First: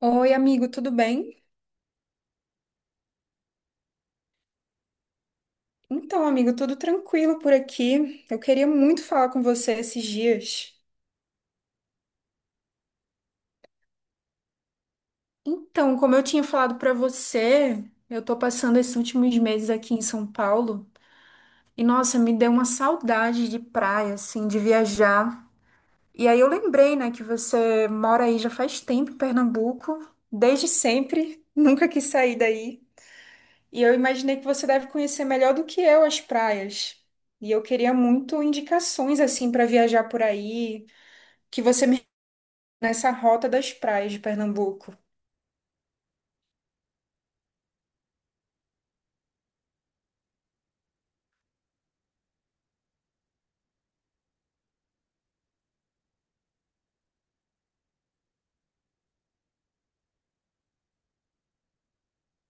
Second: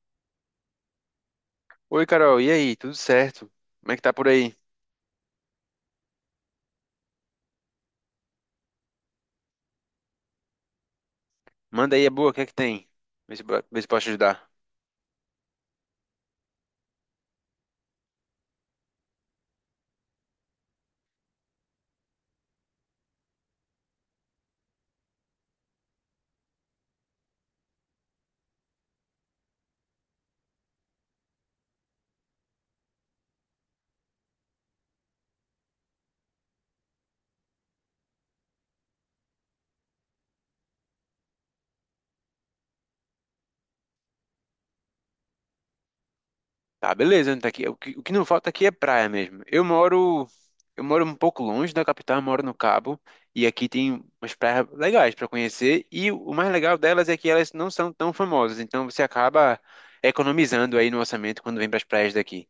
Oi, amigo, tudo bem? Oi, Carol, e aí? Tudo certo? Como é que tá por aí? Então, amigo, tudo tranquilo por aqui. Eu queria muito falar com você esses dias. Manda aí, é boa, o que é que tem? Vê se, vê se posso te ajudar. Então, como eu tinha falado pra você, eu tô passando esses últimos meses aqui em São Paulo e nossa, me deu uma saudade de praia, assim, de viajar. E aí eu lembrei, né, que você mora aí já faz tempo em Pernambuco, desde sempre, nunca quis sair daí. E eu imaginei que você deve conhecer melhor do que eu as praias. E eu queria muito indicações assim para viajar por aí, que você me nessa rota das praias de Pernambuco. Tá, beleza, então tá aqui. O que não falta aqui é praia mesmo. Eu moro um pouco longe da capital, eu moro no Cabo, e aqui tem umas praias legais pra conhecer, e o mais legal delas é que elas não são tão famosas, então você acaba economizando aí no orçamento quando vem pras praias daqui.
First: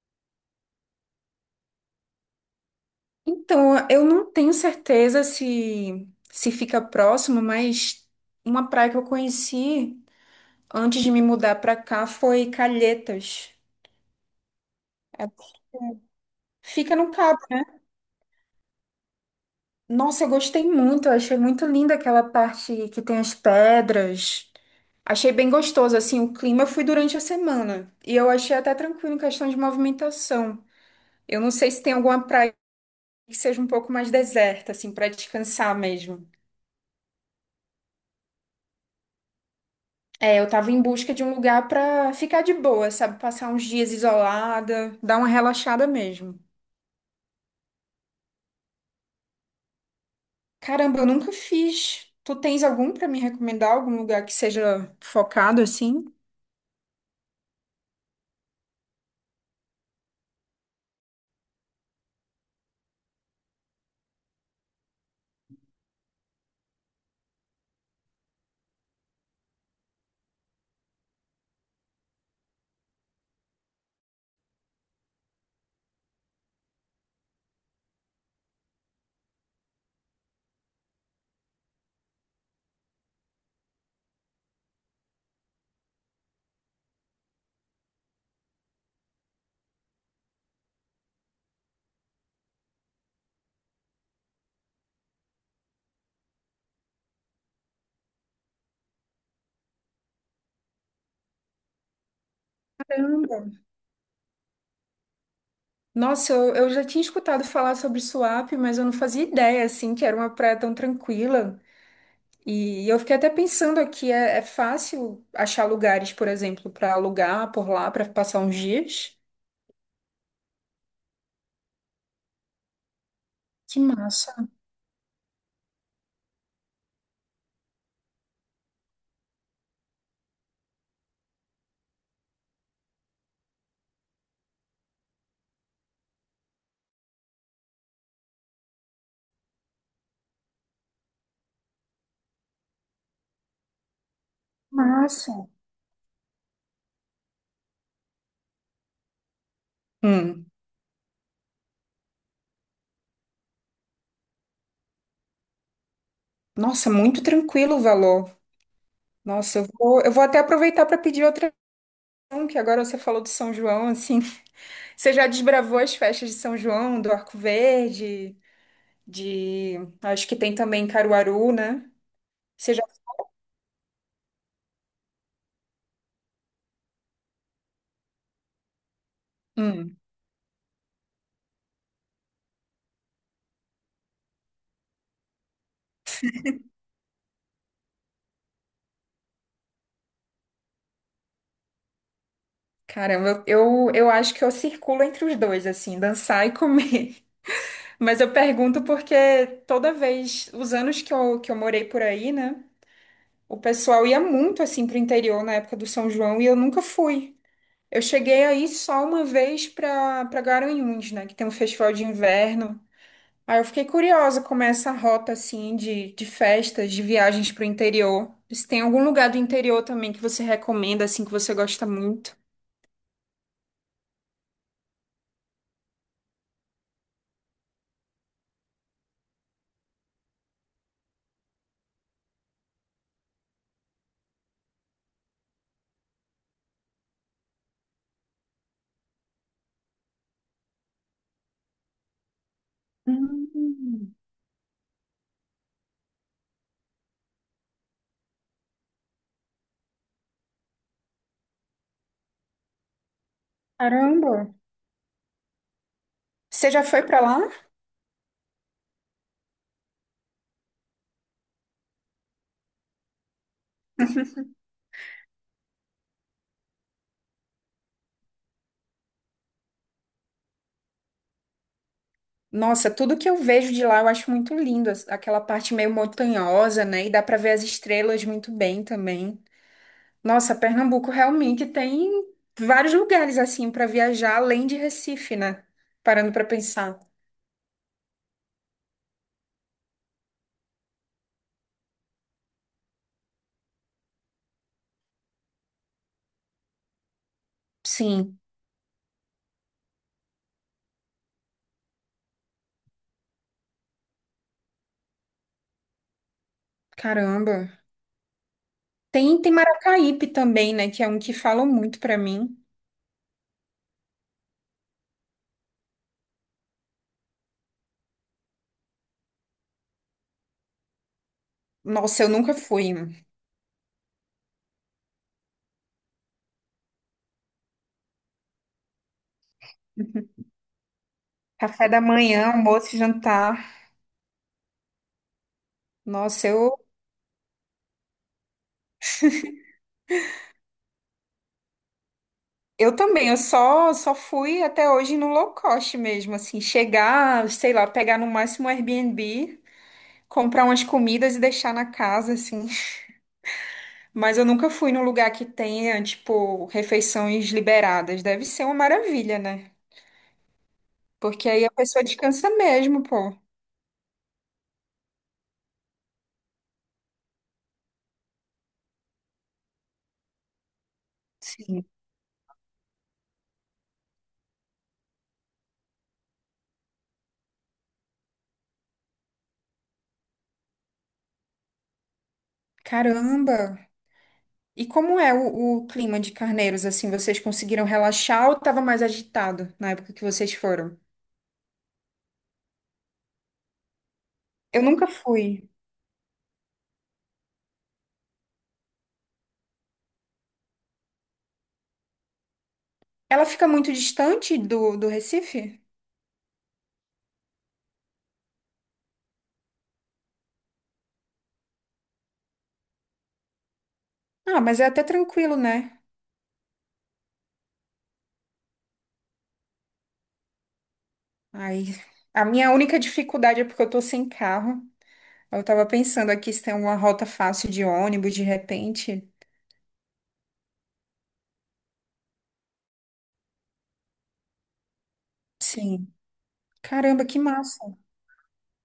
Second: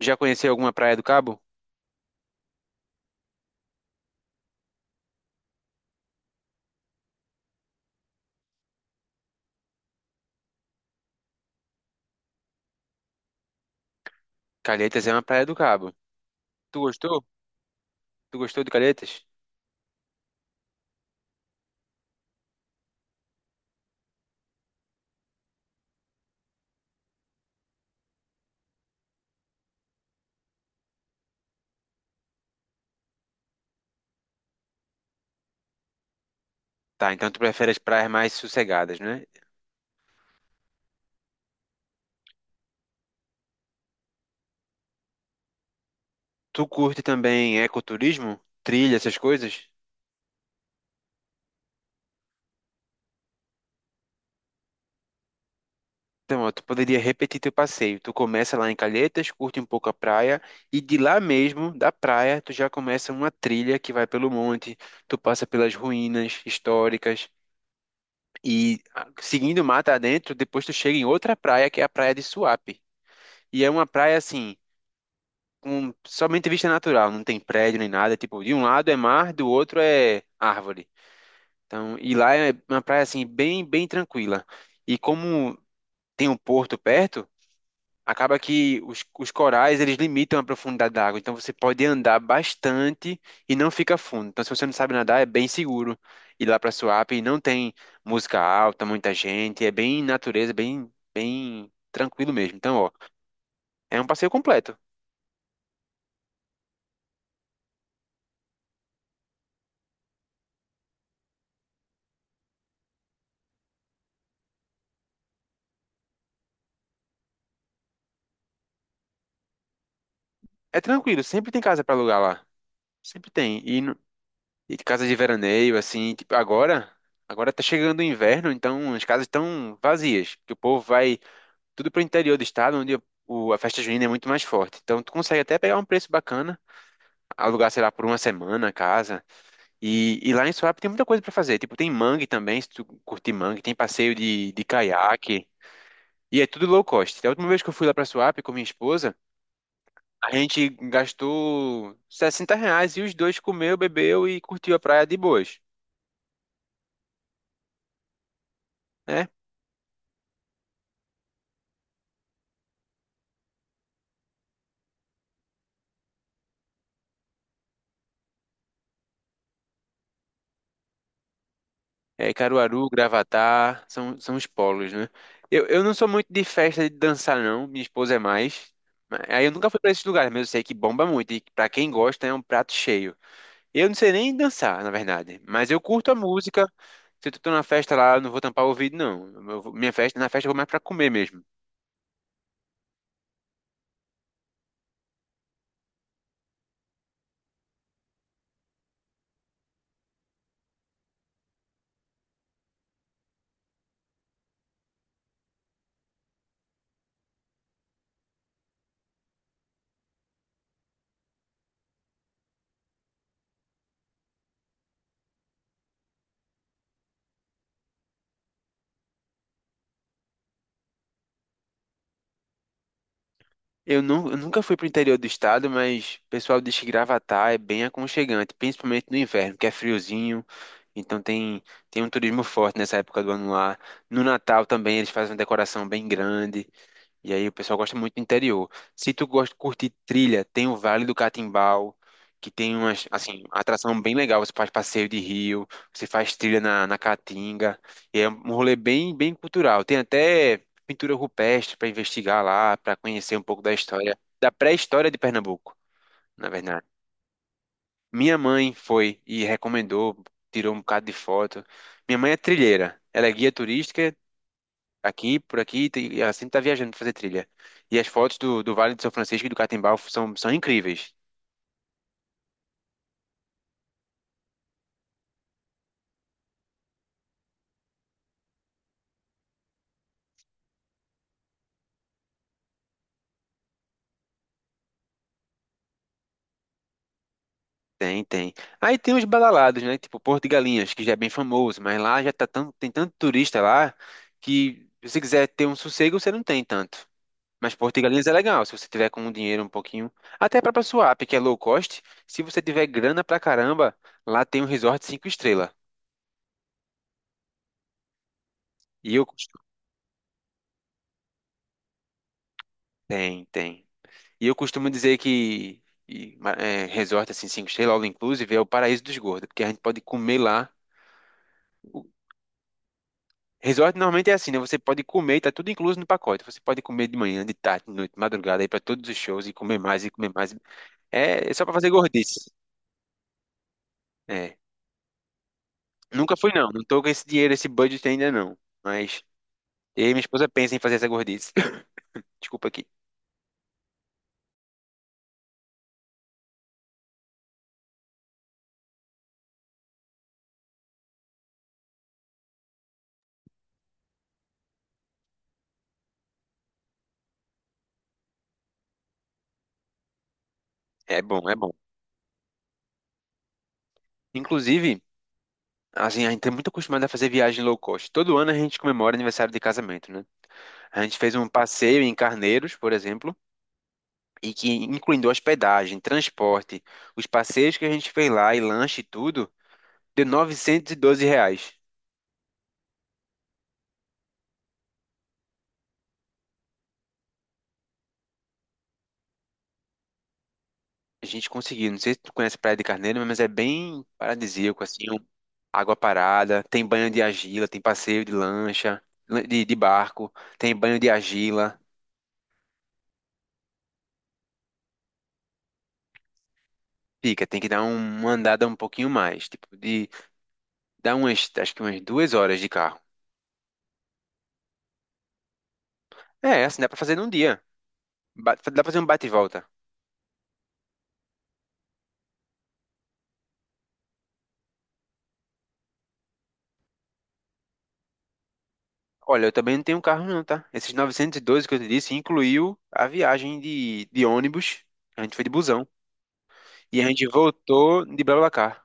Já conheceu alguma praia do Cabo? Então, eu não tenho certeza se fica próximo, mas uma praia que eu conheci antes de me mudar para cá foi Calhetas. Calhetas é uma É, praia do Cabo. Tu fica no gostou? Cabo, né? Tu gostou de Calhetas? Nossa, eu gostei muito, eu achei muito linda aquela parte que tem as pedras. Achei bem gostoso, assim, o clima. Eu fui durante a semana e eu achei até tranquilo em questão de movimentação. Eu não sei se tem alguma praia que seja um pouco mais deserta, assim, para descansar mesmo. Tá, então tu prefere as praias mais sossegadas, né? É, eu tava em busca de um lugar para ficar de boa, sabe? Passar uns dias isolada, dar uma relaxada mesmo. Tu curte também ecoturismo? Trilha, essas coisas? Caramba, eu nunca fiz. Tu tens algum para me recomendar? Algum lugar que seja focado assim? Então, ó, tu poderia repetir teu passeio. Tu começa lá em Calhetas, curte um pouco a praia, e de lá mesmo, da praia, tu já começa uma trilha que vai pelo monte, tu passa pelas ruínas históricas, e ah, seguindo mata adentro, depois tu chega em outra praia, que é a praia de Suape. E é uma praia assim, com somente vista natural, não tem prédio nem nada. Tipo, de um lado é mar, do outro é árvore. Então, e lá é uma praia assim bem bem tranquila. E como tem um porto perto, acaba que os corais eles limitam a profundidade da água. Então você pode andar bastante e não fica fundo. Então se você não sabe nadar é bem seguro ir lá para Suape. Não tem música alta, muita gente. É bem natureza, bem bem tranquilo mesmo. Então ó, Caramba. é um passeio completo. Nossa, eu já tinha escutado falar sobre Suape, mas eu não fazia ideia, assim, que era uma praia tão tranquila. E eu fiquei até pensando aqui, é, é fácil achar lugares, por exemplo, para alugar por lá, para passar uns dias? É tranquilo. Sempre tem casa para alugar lá. Sempre tem. E Que massa. E casa de veraneio, assim, tipo, agora tá chegando o inverno, então as casas estão vazias, que o povo vai tudo pro interior do estado, onde a festa junina é muito mais forte. Então tu consegue até pegar um preço bacana, alugar, sei lá, por uma semana a casa. E lá em Suape tem muita coisa pra fazer, tipo, tem mangue também, se tu curtir mangue, tem passeio de Massa. caiaque, e é tudo low cost. A última vez que eu fui lá pra Suape com minha esposa, a Hum, gente gastou R$60 e os dois comeu, bebeu e curtiu a praia de boas, nossa, muito tranquilo o valor. né? Nossa, eu vou até aproveitar para pedir outra opção, que agora você falou de São João, assim. Você já desbravou as festas de São João, do Arco Verde, de. Acho que tem também em Caruaru, né? É, Você já. Caruaru, Gravatá, são os polos, né? Eu não sou muito de festa de dançar, não. Minha esposa é mais. Aí eu nunca fui pra Hum, esses lugares, mas eu sei que bomba muito. E pra quem gosta, é um prato cheio. Eu não sei nem dançar, na verdade. Mas eu curto a música. Se eu tô numa festa lá, eu não vou tampar o ouvido, não. Eu vou- minha festa, na festa eu vou mais pra comer mesmo. caramba, eu acho que eu circulo entre os dois, assim, dançar e comer. Mas eu pergunto porque toda vez, os anos que eu morei por aí, né? O pessoal ia muito assim pro interior na época do São João e eu nunca fui. Eu cheguei aí só uma vez pra Garanhuns, né? Que tem um festival de inverno. Aí eu fiquei curiosa como é essa rota assim de festas, de viagens pro interior. Se tem algum lugar do interior também que você recomenda, assim, que você gosta muito? Eu nunca fui pro interior do estado, mas o pessoal diz que Gravatá é bem aconchegante, principalmente no inverno, que é friozinho, então tem um turismo forte nessa época do ano lá. No Natal também eles fazem uma decoração bem grande. E aí o pessoal gosta muito do interior. Se tu gosta de curtir trilha, tem o Vale do Catimbau, que tem assim, uma atração bem Hum. legal. Você faz passeio de rio, você faz trilha na Caatinga. E é um rolê bem, bem cultural. Tem até pintura rupestre para investigar lá, para conhecer um pouco da história, Caramba! da pré-história de Pernambuco, na Você já verdade. foi pra lá? Minha mãe foi e recomendou, tirou um bocado de foto. Minha mãe é trilheira. Ela é guia turística aqui, por aqui, ela sempre tá viajando pra fazer trilha. E as fotos do Vale de São Francisco e do Catimbau são incríveis. Nossa, tudo que eu vejo de lá eu acho muito lindo, as- aquela parte meio montanhosa, né? E dá para ver as estrelas muito bem também. Nossa, Pernambuco realmente tem vários lugares assim para viajar além de Recife, né? Parando para pensar. Tem, tem. Aí tem os badalados, né? Tipo Porto de Galinhas, que já é bem famoso, mas lá já tá tem tanto turista lá que se você quiser ter um sossego, você não tem tanto. Mas Porto de Galinhas é Sim, legal, se você tiver com um dinheiro um pouquinho. Até a própria Suape, que é low cost, se você tiver grana pra caramba, lá tem um resort cinco estrelas. caramba. E eu. Tem, tem Maracaípe também, né? Que é um que falam muito para mim. Tem, tem. E eu costumo dizer que resort assim, cinco estrelas, all inclusive, é o paraíso dos gordos, porque a gente pode comer lá. O Nossa, eu nunca fui. resort normalmente é assim, né? Você pode comer, tá tudo incluso no pacote. Você pode comer de manhã, de tarde, de noite, de madrugada, ir pra todos os shows e comer mais e comer mais. É só pra Café fazer da gordice. manhã, almoço e jantar. É. Nunca Nossa, fui, não. eu Não tô com esse dinheiro, esse budget ainda, não. Mas eu e minha esposa pensa em fazer essa gordice. Desculpa aqui. Eu também, eu só fui até hoje no low cost mesmo, assim, chegar, sei lá, pegar no máximo um Airbnb, comprar umas comidas e deixar na casa, assim. Mas eu nunca fui num lugar que tenha, tipo, refeições liberadas. Deve ser uma maravilha, né? É bom, Porque é aí bom. a pessoa descansa mesmo, pô. Inclusive, assim, a gente é muito acostumado a fazer viagem low cost. Todo ano a gente comemora aniversário de casamento, né? A gente fez um Sim. passeio em Carneiros, por exemplo, e que incluindo hospedagem, transporte, os passeios que a gente fez lá e lanche e tudo, deu R$912. Caramba! E como é o clima de Carneiros, assim, vocês conseguiram relaxar ou tava mais agitado na época que vocês foram? A gente conseguiu. Não sei se tu conhece a Praia de Carneiro, mas é bem paradisíaco, Eu nunca assim, fui. água parada, tem banho de argila, tem passeio de lancha, de barco, tem banho de argila. Ela fica muito distante do Recife? Fica, tem que dar uma andada um pouquinho mais, tipo, de dar acho que umas 2 horas de carro. Ah, mas é até tranquilo, né? É, assim, dá pra fazer num dia. Dá pra fazer um bate e volta. Ai, a minha única dificuldade é porque eu tô sem carro. Eu tava pensando aqui se tem alguma rota fácil de ônibus de repente. Olha, eu também não tenho carro não, tá? Esses 912 que eu te disse incluiu a viagem de ônibus. A gente foi de busão. Sim. E a Caramba, gente que massa. voltou de BlaBlaCar.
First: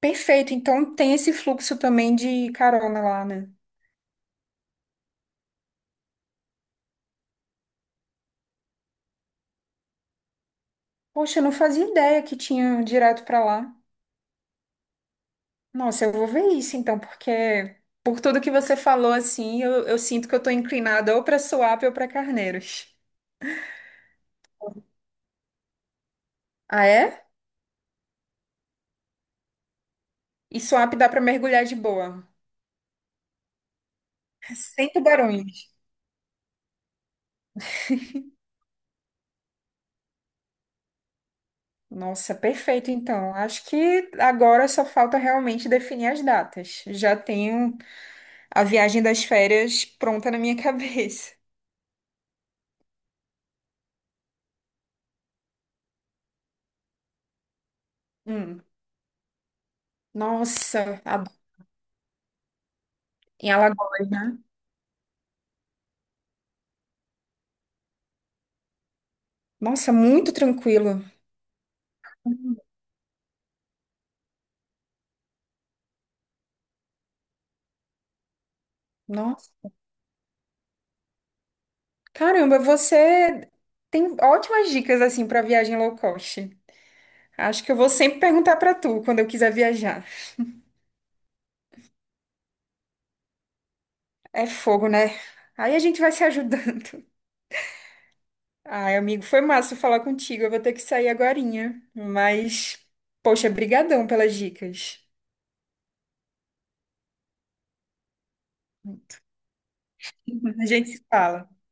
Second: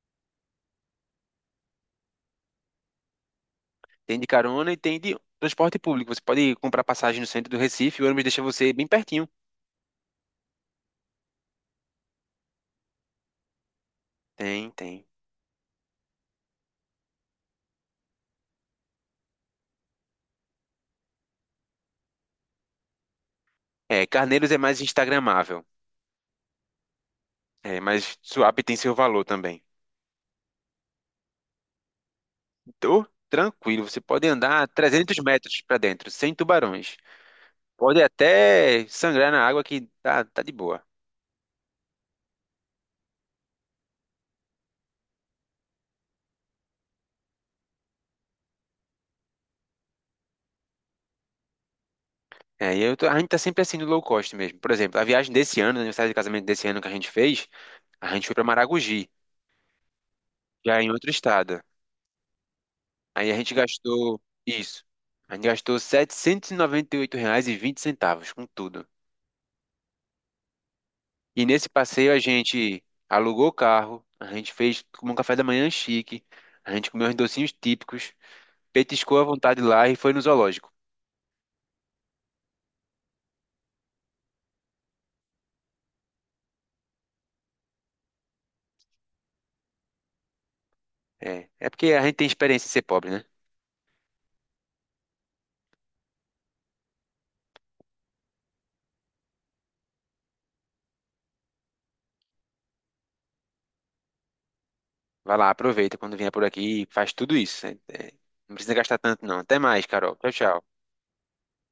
Perfeito. Então tem esse fluxo também de carona lá, né? Tem de carona e tem de transporte público. Você pode comprar passagem no centro do Recife, o ônibus deixa você bem pertinho. Poxa, eu não fazia ideia que tinha direto pra lá. Tem, tem. Nossa, eu vou ver isso então, porque por tudo que você falou assim, eu sinto que eu tô inclinada ou pra Suape ou pra Carneiros. É, Carneiros é mais instagramável. Ah, é? É, mas Suape tem seu valor também. E swap dá para mergulhar de boa. Então, tranquilo, você pode andar Sem 300 metros tubarões. pra dentro, sem tubarões. Pode até sangrar na água que tá de boa. Nossa, perfeito então. Acho que agora só falta realmente definir as datas. Já tenho a viagem das férias pronta na minha cabeça. É, a gente tá sempre assim no low cost mesmo. Por exemplo, a viagem desse ano, o aniversário de casamento desse ano que a gente fez, a gente foi pra Hum. Maragogi, já em Nossa, outro a- estado. Aí a em gente Alagoas, gastou né? isso. A gente gastou R$ 798,20 com tudo. Nossa, muito tranquilo. E nesse passeio a gente alugou o carro, a gente fez um café da manhã chique, a gente comeu uns docinhos típicos, petiscou à Nossa, vontade lá e foi no zoológico. caramba, você tem ótimas dicas assim para viagem low cost. Acho que eu vou sempre perguntar para tu quando eu quiser viajar. É porque a gente tem experiência em ser pobre, né? É fogo, né? Aí a gente vai se ajudando. Ai, amigo, foi massa falar contigo. Eu vou ter que sair agorinha. Mas, poxa, brigadão pelas dicas. Vai lá, aproveita quando vier por aqui e faz tudo isso. É, não precisa gastar tanto, não. Até mais, Carol. Tchau, tchau. A gente se fala.